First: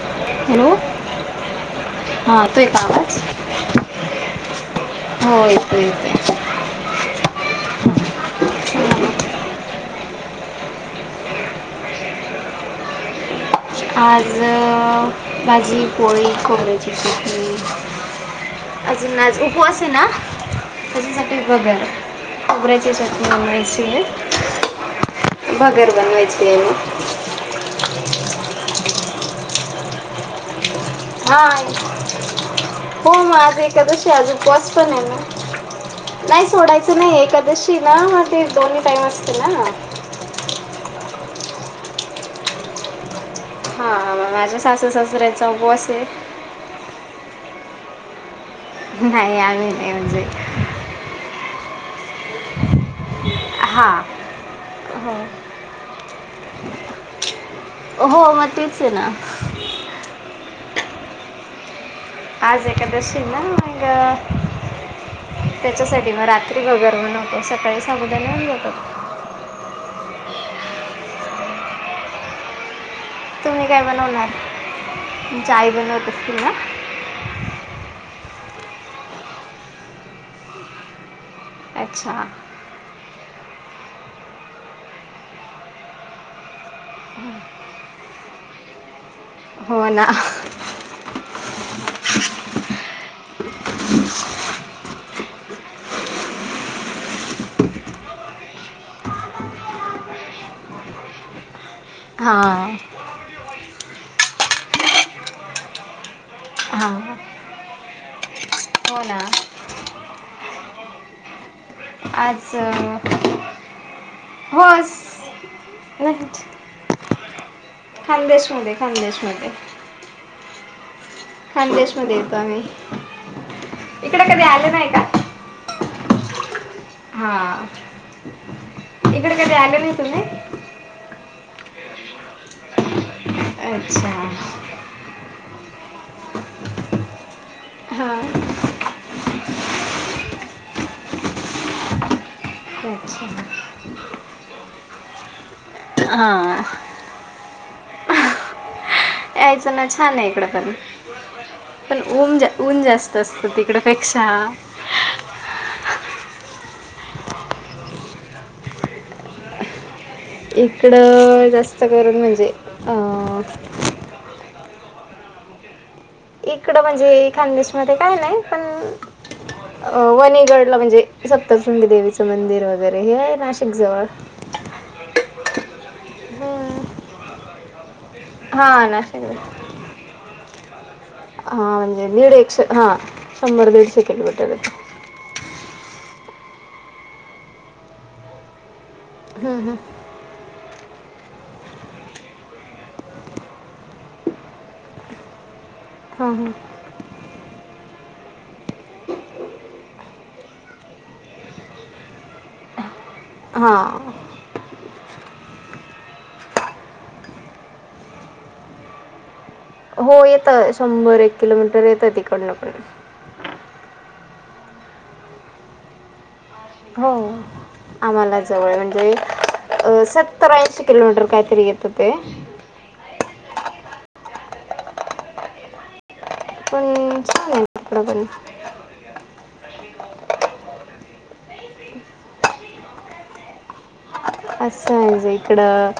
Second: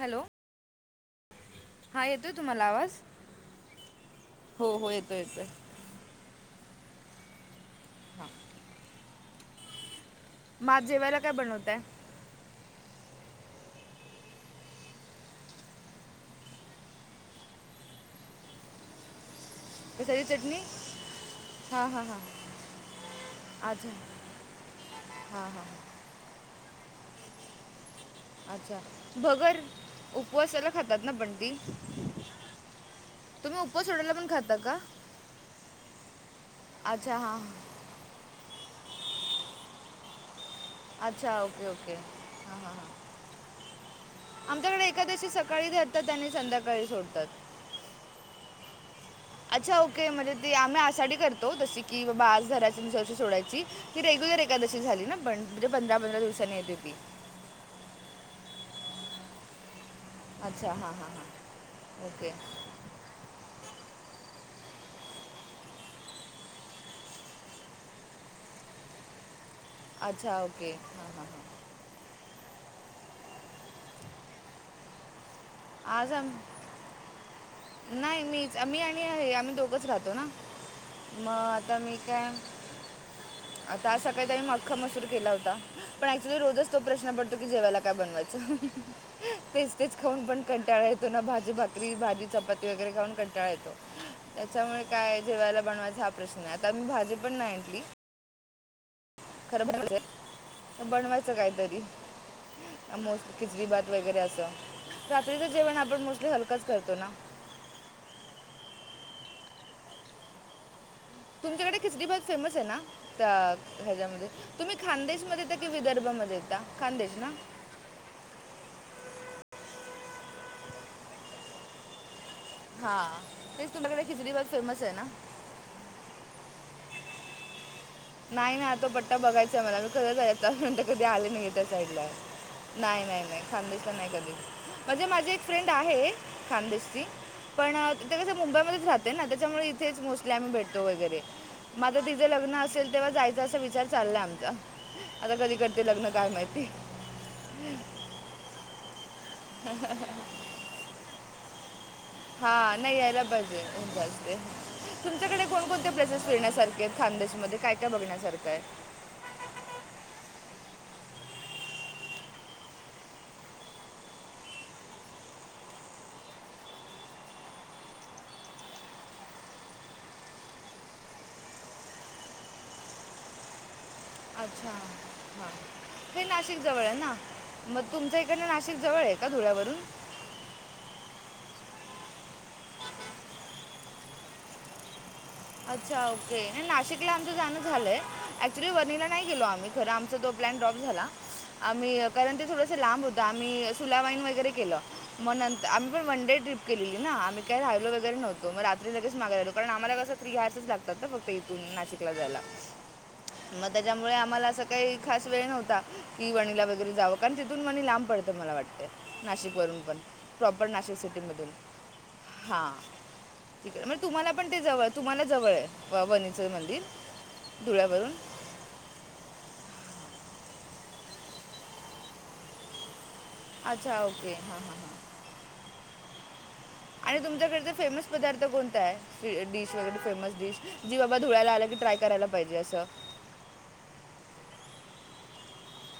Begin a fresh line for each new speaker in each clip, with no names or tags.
Hello.
Hello. हा आता येतोय का आवाज?
हो हो येतो
हो येतोय की.
हां
येतोय
म आज जेवायला काय बनवताय.
आज अ भाजी, पोळी, खोबऱ्याची चटणी. अजून नाही. उपवास आहे ना.
कशाची चटणी
त्याच्यासाठी भगर,
हां हां हां
खोबऱ्याची चटणी हे सगळ.
हा.
हा गर्भान व्हायची आणि
अच्छा, भगर. उपवासाला खातात ना पण ती.
हां हो मग आज
तुम्ही उपवास
एकादशी
सोडायला पण
आज
खाता
उपवास
का. [inaudible]
पण आहे ना नाही सोडायचं
अच्छा
नाही
हां हां.
एकादशीला ना मग ते दोन्ही टाईम असत ना.
अच्छा. Okay okay. हां हां हां.
हा माझ्या
आमच्याकडे एकादशी
सासू-सासऱ्यांचा
सकाळी
उपवास आहे.
धरतात आणि संध्याकाळी सोडतात
नाही आम्ही
अच्छा.
नाही
ओके. म्हणजे ते आम्ही आषाढी करतो जशी की बाबा आज घरा दिवसाची सोडायची.
हां
ही रेग्युलर एकादशी झाली ना, पण
हो
म्हणजे पंधरा पंधरा दिवसानी येते ती.
हो मग तेच आहे ना.
अच्छा, हां हां हां, ओके.
आज एकादशी ना, व्हंय गं? त्याच्यासाठी मग रात्री [unintelligible] नव्हतो, सकाळी साबुदान घेऊन जातात.
अच्छा, ओके. हां हां हां
तुम्ही काय बनवणार, तुमच्या आई बनवत
आज आम
असतील ना?
नाही मीचं, मी आणि आम्ही दोघंच राहतो ना, मग आता मी
अच्छा
काय आता आज सकाळीच्यान आख्खा मसूर केला होता, पण ऍक्च्युली रोजचं तो प्रश्न पडतो की जेवायला काय बनवायचं? तेच
हो
तेच
ना
खाऊन पण कंटाळा येतो ना, भाजी भाकरी, भाजी चपाती, वगैरे खाऊन कंटाळा येतो. त्याच्यामुळे काय जेवायला बनवायचा हा प्रश्न नाही, आता मी भाजी पण नाही आणली. खर बोलते, बनवायचं काहीतरी.
हां.
[unintelligible] वगैरे असं रात्रीचं जेवण आपण मोस्टली हलं
हां, हो ना.
तुमच्याकडे खिचडीभात
आज
फेमस आहे ना?
अं,
त्या ह्याच्यामध्ये
हो
तुम्ही
स-
खानदेशमध्ये येता कि
नाही
विदर्भामध्ये येता, खानदेश ना?
खानदेशमध्ये, खानदेशमध्ये. खानदेशमध्ये येतो आम्ही,
हां तेच तुमच्याकडे
इकडे
खिचडी
कधी
भात
आले
फेमस
नाही
आहे
का?
ना
हां.
नाही ना तो पट्टा
इकडे कधी
बघायचा आहे
आले
मला
नाही तुम्ही
[unintelligible] मी कधी आले नाही त्या साईडला. नाही, नाही, नाही, खांदेशला नाही
अच्छा
कधी. म्हणजे माझी एक फ्रेंड आहे खानदेशची, पण
हां
ते कसं मुंबईमध्येच राहत ते ना त्याच्यामुळे इथेच मोस्टली आम्ही भटतो वगैरे माझं, तीचं लग्न असे तेव्हा जायचा असा
अच्छा
विचार चाललाय आमचा, आता कधी करते लग्न काय
हां
माहिती?
यायचं ना, छान आहे इकडं पण. पण,
हां
ऊन-ऊन
नाही
जास्त
यायला
असतं
पाहिजे
तिकडपेक्षा.
जास्त तुमच्याकडे कोणकोणत्या प्लेसेस फिरण्यासारखे आहेत? खानदेशी मध्ये काय काय बघण्यासारखं आहे?
इकडं जास्त करून म्हणजे, अं. इकडं म्हणजे, खानदेशमध्ये काय नाहीये, पण अं, वणीगडला म्हणजे सप्तशृंगी देवीचं मंदिर वगैरे हे आहे ना, नाशिक जवळ.
अच्छा. हां हे
हम्म.
नाशिकजवळ आहे ना? मग तुमच्या इकडंन नाशिक जवळ आहे का, धुळ्यावरून?
हां, म्हणजे दीडशे, हा शंभर दीडशे किलोमीटर आहे.
अच्छा, ओके. नाही, नाशिकला आमचं जाणं झालंय. ऍक्च्युली, वर्णीला नाही गेलो
हम्म,
आम्ही
हम्म.
खरं आमचं दोघं प्लॅन ड्रॉप झाला. आम्ही कारण ते थोडसं लांब होतं आम्ही सुलावाईन वगैरे केलं, मग नंतर आम्ही वन
हां
डे
हां
ट्रिप केलेली ना, आम्ही काय राहिलो वगैरे नव्हतो, मग रात्री लगेच मागारी आलो, कारण आम्हांला कसं [unintelligible] घ्यायलाच लागतात ना, [unintelligible] इथून नाशिकला जायला मग त्याच्यामुळे
हां
आम्हांला असं काही खास वेळ नव्हता, की वणीला वगैरे जावं कारण तिथून वणी लांब पडतं मला वाटतय. नाशिक वरून पण,
हो
प्रॉपर
येतं
नाशिक
शंभर एक
सिटीमधून,
किलोमीटर येतं तिकडनं
हां.
पण
तिकडे मग तुम्हांला पण ते जवळ, तुम्हाला जवळ आहे, व-वनीचं मंदिर.
हो,
धुळ्यावरून
आम्हांला. [unintelligible] जवळ म्हणजे अं सत्तर, ऐंशी किलोमीटर काय तरी येतं ते.
अच्छा, ओके. हा, हा, हा. आणि
पण छान आहे
तुमच्याकडचा फेमस
तिकडं पण
पदार्थ कोणताय? डिश वगैरे फेमस डिश जी बाबा धुळ्याला आल की ट्राय करायला पाहिजे असं.
असं आहेज इकडं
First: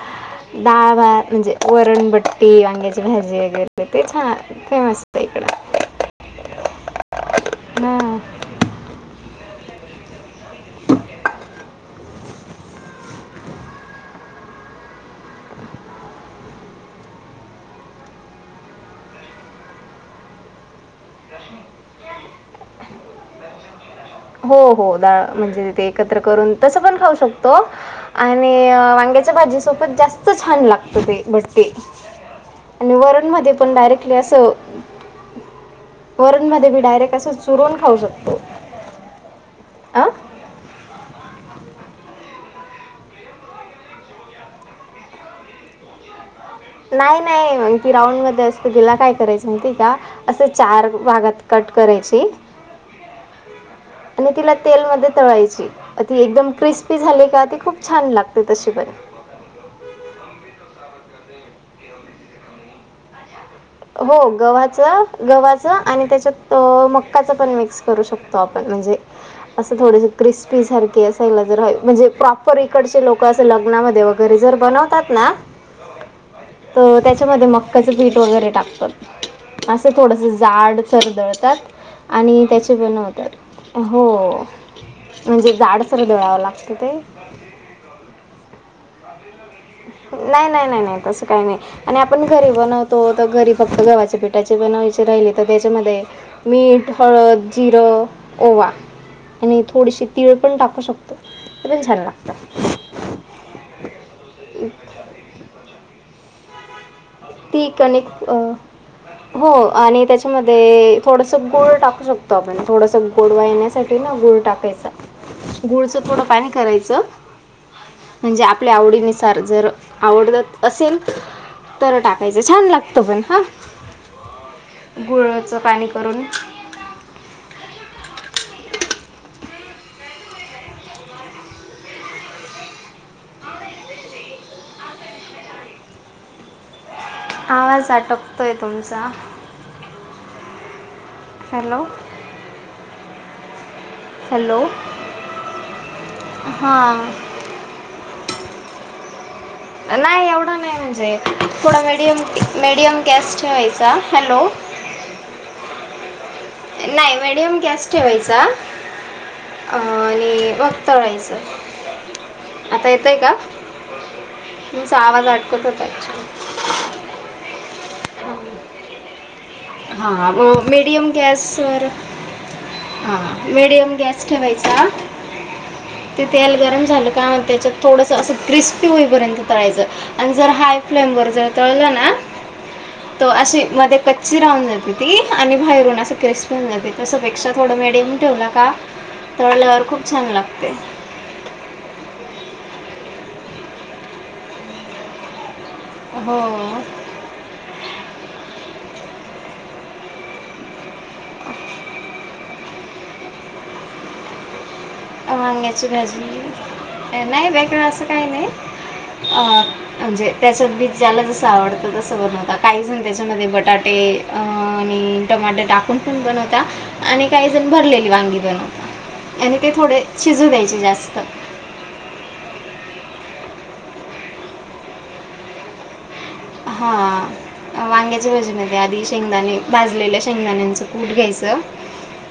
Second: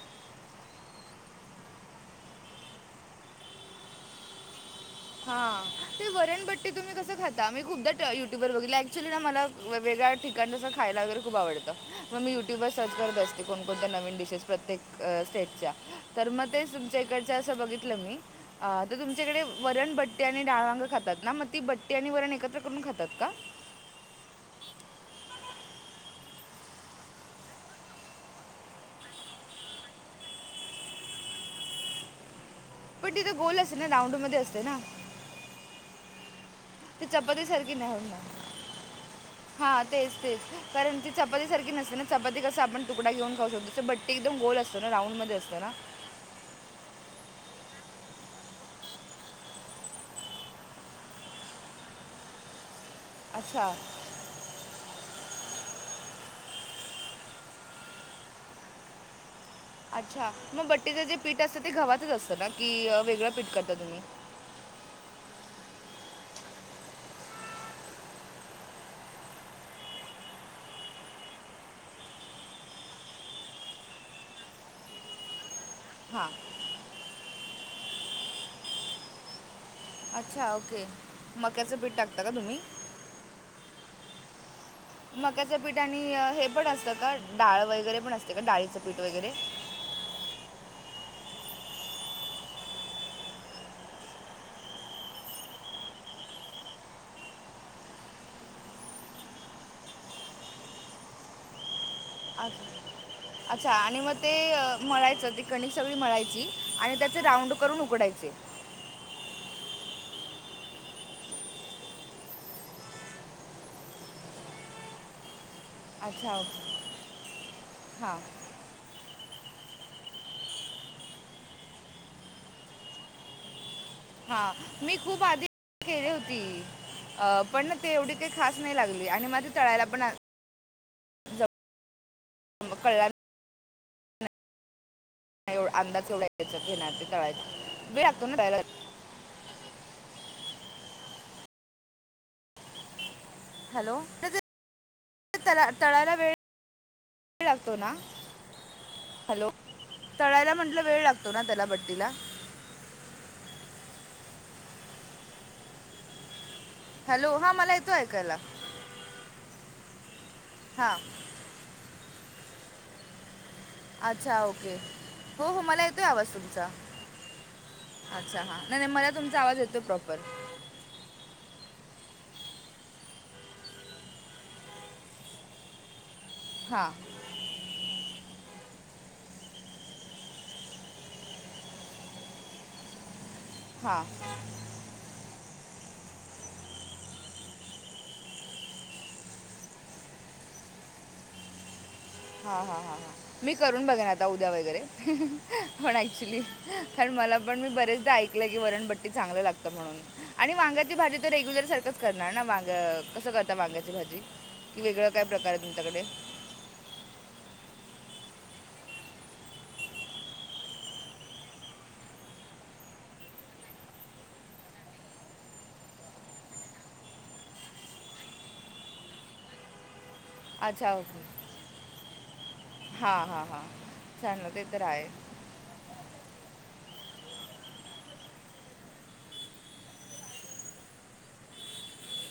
डाळभात म्हणजे वरणबट्टी वांग्याची भाजी वगैरे ते छान फेमस. आहे
हा.
इकडं
ते वरणबट्टी तुम्ही कस खाता मी खूपदा
हां
यु ट्युब वर बघले ऍक्च्युली मला वेगळ्या सं खायला वगैरे खूप आवडतं. मग मी यु ट्यूबवर सर्च करत असते कोणकोणत्या नवीन डिशेस प्रत्येक स्टेटच्या तर मग तेच तुमच्या इकडचं असं बघितलं मी तर तुमच्याकडे वरण बट्टी आणि डाळ वांग खातात ना मग ती बट्टी आणि वरण एकत्र करून खातात का?
हो - हो डाळ म्हणजे ते एकत्र करून तसं पण खाऊ शकतो. आणि वांग्याच्या भाजी सोबत जास्त छान लागत ते बट्टी
[inaudible]
वरणमध्ये
गोल
पण
असते ना
डायरेक्टली
राऊंडमध्ये
असं
असते ना
वरणध्ये मी
ती
डायरेक्ट असं
चपातीसारखी
चुरून खाऊ शकतो.
हा
हां
तेच- तेच. कारण ती चपातीसारखी नसते ना चपाती कसा आपण तुडा घेऊन खाऊ शकतो त्या बट्टी एकदम गोल असतो ना राऊंड मध्ये असतो ना.
नाही- नाही. मग ती राऊंड मध्ये असते तिला काय करायचं माहिती ये का? असे चार भागात कट करायची
अच्छा
आणि तिला तेलमध्ये तळायची ती एकदम क्रिस्पी झाली का ती खूप छान लागते तशी पण.
अच्छा मग बट्टेचं जे पीठ असतं ते गव्हाच असतं ना की वेगळं पीठ करत
हो. गव्हाच गव्हाच आणि त्याच्यात मकाच पण मिक्स करू शकतो आपण म्हणजे असं थोडेस क्रिस्पी सारखे असायला जर म्हणजे प्रॉपर इकडचे लोक असं लग्नामध्ये व घरी जर बनवतात ना.
हा.
तर त्याच्यामध्ये मक्काचं पीठ वगैरे टाकतात. असं थोडस
अच्छा
जाड
ओके
सर दळतात
मक्याचं पीठ टाकता का
आणि
तुम्ही
त्याचे बनवतात. हो. म्हणजे
मक्याचं पीठ आणि
जाडसर दळावं
हे पण
लागतं ते
असतं का डाळ वगैरे पण असते का डाळीचं पीठ वगैरे?
नाही - नाही - नाही - नाही. तसं काही नाही. आणि आपण घरी बनवतो तर घरी फक्त गव्हाच्या पिठाचे बनवायचे राहिले तर त्याच्यामध्ये मीठ, हळद, जिरं, ओवा. आणि थोडीशी तीळ पण टाकू शकतो ते पण छान लागत.
अ अच्छा आणि मग ते मळायचं ति कणिक सगळी मळायची आणि त्यात राऊंड
ती
करून
कणिक
उकडायचे.
अ, हो आणि त्याच्यामध्ये थोडसं गुळ टाकू शकतो. आपण थोडस गोड वा येण्यासाठी ना गुळ टाकत गुळच थोडं
अच्छा
पाणी
ओके
करायचं
हां
म्हणजे आ आपल्या आवडीनुसार जर आवडतात असेल तर टाकायचं छान लागतं पण हा.
हा मी खूप आधी केली
करून
होती. अ पण ना ते एवढी काही खास नाही लागली. आणि म ती तळायला पण [inaudible] अंदाज येवडा यचा घे
आवाज
तळायचं वेळ लागतो ना
अटकतोय
त्याला.
[inaudible] हॅलो
हॅलो [inaudible]
हॅलो
तळायला वेळ [inaudible]
हां
वेळ लागतो ना हॅलो
नाही
तळायला
एवढं नाही
म्हटलं वेळ
म्हणजे
लागतो ना त्याला
थोडा
बट्टीला
मीडियम-मीडियम गॅस ठेवायचा हॅलो नाही
हॅलो हां
मीडियम
मला
गॅस
येतो ऐकायला
ठेवायचा अ आणि मग
हां
तळायचं आता येतोय का
अच्छा ओके
तुमचा आवाज
हो-हो
अटकत होता
मला येतोय आवाज
ॲक्च्युली
तुमचा अच्छा हा नाही-नाही मला तुमचा आवाज येत
हा मिडीयम गॅस बर मिडीयम गॅस ठेवायचा ते तेल गरम
हां
झालं का मग त्याच्यात थोडस अस क्रिस्पी होईपर्यंत तळायच आणि जर हाय फ्लेमवर जर तळल ना तर अशे मध्ये
हां
कच्चे कच्चे राउन जाते ती आणि बाहेरून असं क्रिस्पी होऊन जाते तस पेक्षा थोड मिडीयम ठेवला का तळल्यावर खूप छान लागते
हा-हा -हा-हा मी करून बघेन आता उद्या वगैरे पण
हो
ऍक्च्युली कारण मला पण मी बरेचदा ऐकलय की वरणबट्टी चांगल लागत म्हणून आणि वांग्याची भाजी तर रेग्युलर सारखंच करणार ना वांग कसं करता वांग्याची भाजी कि वेगळा काय प्रकार आहे
वांग्याची
तुमच्याकडे
भाजी नाही वेगळ अस काही नाही अ म्हणजे त्याच्यात बी ज्याला जस आवडत तस बनवतात काही जण त्याच्यामध्ये बटाटे अ आणि टमाटर टाकून पण बनवतात आणि काही जण भरलेली वांगी बनवतात ते थोडे
अच्छा
जास्त
ओके हा-हा चालेल ते तर आहे
हा वांग्याच्या भाजीमध्ये आधी शेंगदाणे भाजलेल्या शेंगदाण्याचं कूट घ्यायचं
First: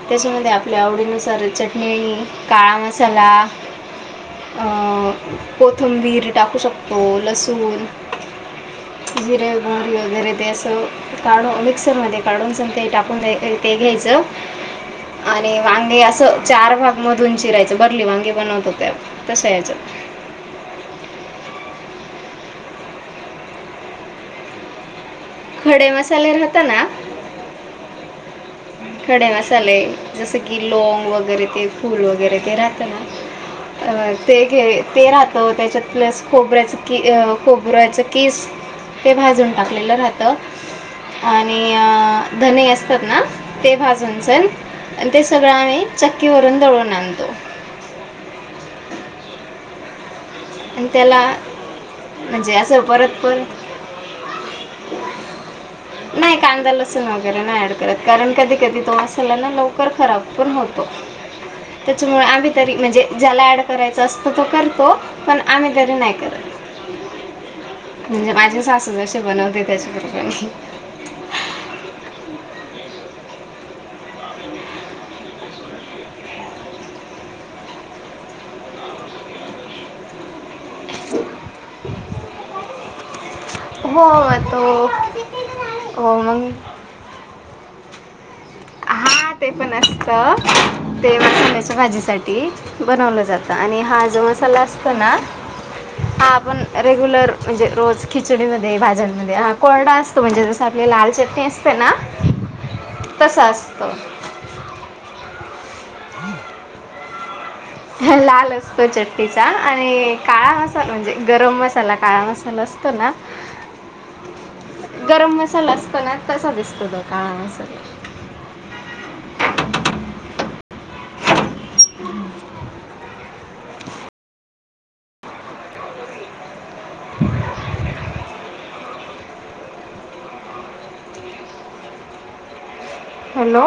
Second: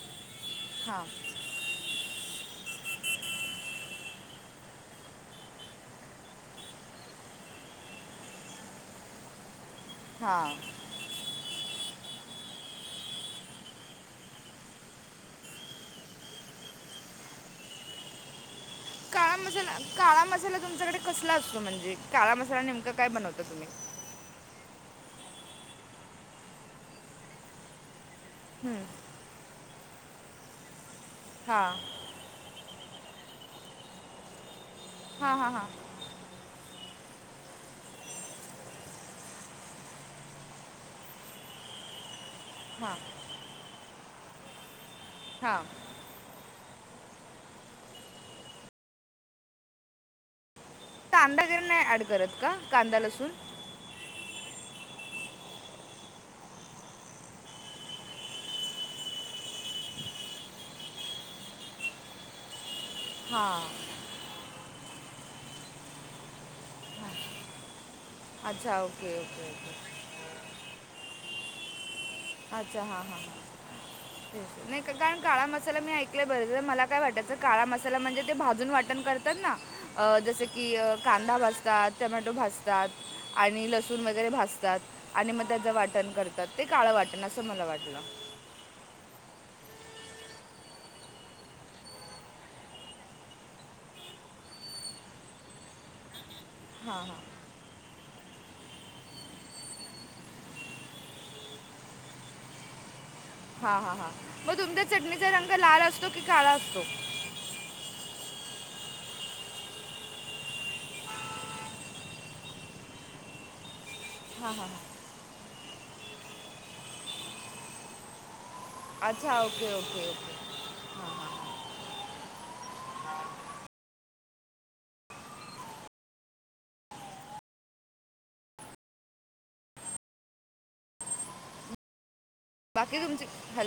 त्याच्यामध्ये आपल्या
हां
आवडीनुसार चटणी काळा मसाला अ कोथिंबीर टाकू शकतो लसूण जिरे मोहरी वगैरे ते
हां
अस काढून मिक्सरमध्ये काढून [inaudible] आणि वांगी अस चार भाग मधून चिरायचं भारली वांगी बनवतो तेव्हा
काळा मसाला-काळा मसाला तुमच्याकडे कसला असतो म्हणजे काळा मसाला नेमका काय बनवता तुम्ही
खडे मसाले राहत ना
हं,
खडे मसाले जस कि लोंग वगैरे ते
हां
फूल वगैरे ते राहत ना अ ते घे ते
हां हां
राहतं
हां
त्याच्यात प्लस खोबऱ्याच की खोबऱ्याच किस ते भाजून टाकलेलं राहत आणि अ धने
हां
असतात ना ते भाजायच आणि ते सगळं
हां
आम्ही चक्की वरून दळून आणतो आणि त्याला
कांदा वगैरे नाही ऍड करत का
म्हणजे असं
कांदा
परत
लसूण
परत नाही कांदा लसूण वगैरे नाही ऍड करत कारण कधी- कधी तो मसाला ना लवकर खराब पण होतो त्याच्यामुळे आम्ही तरी म्हणजे ज्याला
हां
ऍड करायचं असतो तो करतो पण आम्ही तरी नाही करत म्हणजे माझी
अच्छा
सासू
ओके
जशी
ओके
बनवते
ओके
त्याच्या कृपनी.
आच्छा हां हां. नाही का कारण काळा मसाला मी ऐकलंय बरेच वेळा, तर मला काय वाटयचं काळा मसाला म्हणजे ते भाजून वाटण कर तर ना अं जसे की अं कांदा भाजतात टमॅटो भाजतात आणि
हो
लसूण वगैरे
मग
भाजतात
तो
आणि मग त्याचं वाटण
हो
करतात.
मग
ते काळं वाटत ण असं मला वाटलं.
हा ते पण असतं ते अं चन्याच्या भाजीसाठी बनवलं जातं आणि हा जो मसाला असतो ना, हा आपण
हां हां
रेग्युलर म्हणजे रोज खिचडीमध्ये भाज्यांमध्ये हा कोरडा असतो म्हणजे जसं आपली लाल चटणी असते ना तसा
हा हा
असतो
हा मग तुमच्या चटणीचा रंग लाल असतो की काळा असतो?
हं लाल असतो चटणीचा आणि काळा मसाला म्हणजे गरम मसाला काळा मसाला असतो ना
हा हा.
गरम मसाला असतो ना तसा दिसतो तो काळा मसाला.
अच्छा ओके ओके. हां हां
[inaudible] [inaudible]
बाकी तुमची
हॅलो.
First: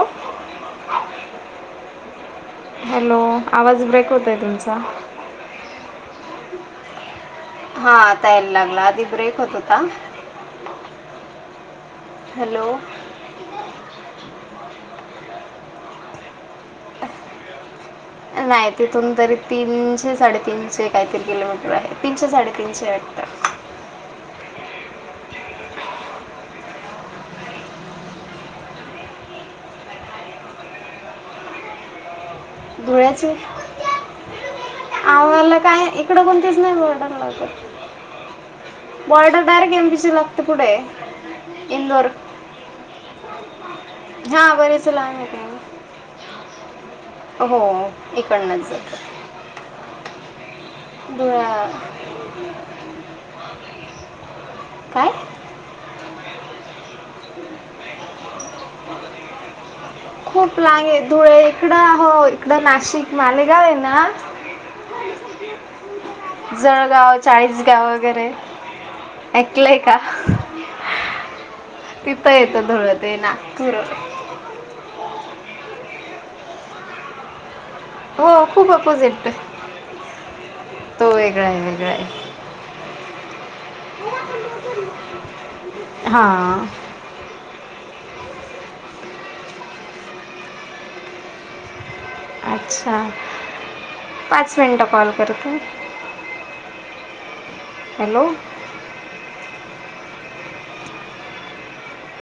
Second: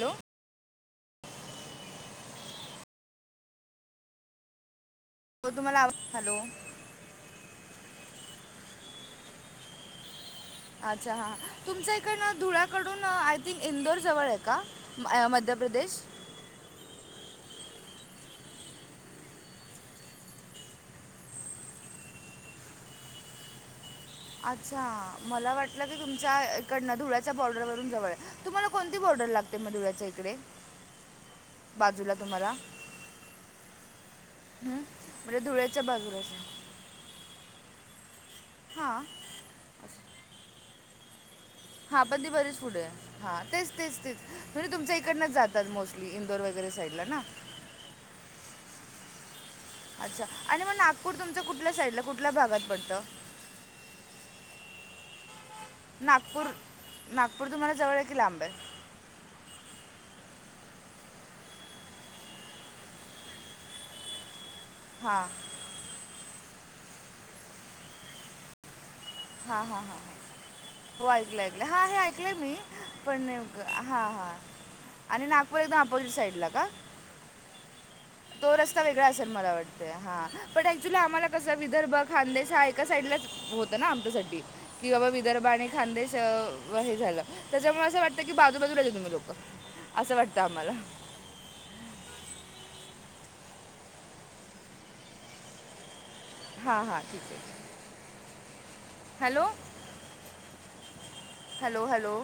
हॅलो आवाज ब्रेक होतोय तुमचा.
हो तुम्हाला आवा हॅलो.
हा आता यायला लागला आधी ब्रेक होत होता.
अच्छा हा. तुमच्या इकडनं
हॅलो
धुळ्याकडून अं ती इंदोर जवळय का म मध्यप्रदेश?
[inaudible] नाही तिथून तरी तीनशे साडेतीनशे काहीतरी किलोमीटर आहे तीनशे साडेतीनशे हाय वाटतं.
अच्छा मला वाटलं की तुमच्या इकडनं धुळ्याच्या बॉर्डर वरून जवळय. तुम्हाला कोणती बॉर्डर लागते मग धुळ्याच्या इकडे बाजूला तुम्हाला?
धुळ्याची.
हं? म्हणजे
आम्हाला
धुळ्याच्या
काय इकडं
बाजूलाच
कोणतीच
आहे.
नाही बॉर्डर लागत.
हां
बॉर्डर डायरेक्ट एम पी ची लागते पुढंय.
हा पण ती बरीच पुढय. हा तेच तेच तेच
हां
म्हणजे
बरेच
तुमच्या
लांब आहे
इकडनंच जातात
काय
मोस्टली इंदोर वगैरे साईडला ना.
हो इकडंनच जातात.
अच्छा आणि मग नागपूर तुमचं
धुळा
कुठल्या साईडला कुठल्या भागात पडतं?
काय?
नागपूर नागपूर तुम्हाला जवळय की लांबय?
[inaudible] खूप लांबे धुळे इकडं हो इकडं नाशिक मालेगावय ना
हां.
जळगाव, चाळीस गाव वगैरे
हां
ऐकलंय
हां हां
का?
हां हो ऐकलं ऐकलं हा हे
तिथं
ऐकलं मी
येतं धुळं ते
पण
नागपूर
नेमकं हा हा. आणि नागपूर एकदम अपोजिट साईड ला का?
हो
तो
खूप
रस्ता वेगळा असेल
अपोजिट
मला वाटतय हा पण ऍक्च्युली
तो
आम्हाला कस
वेगळा आहे वेगळा
विदर्भ
आहे
खानदेश एका साईडलाच होतं ना आमच्यासाठी कि बाबा विदर्भ आणि खानदेश
हां
अं हे झालं. त्याच्यामुळे असं वाटतं की बाजू बाजूला तुम्ही लोक असं वाटतं आम्हाला.
अच्छा, पाच मिनिटं कॉल करते.
हा हा ठीक आहे.
हॅलो.
हॅलो. Hello, hello.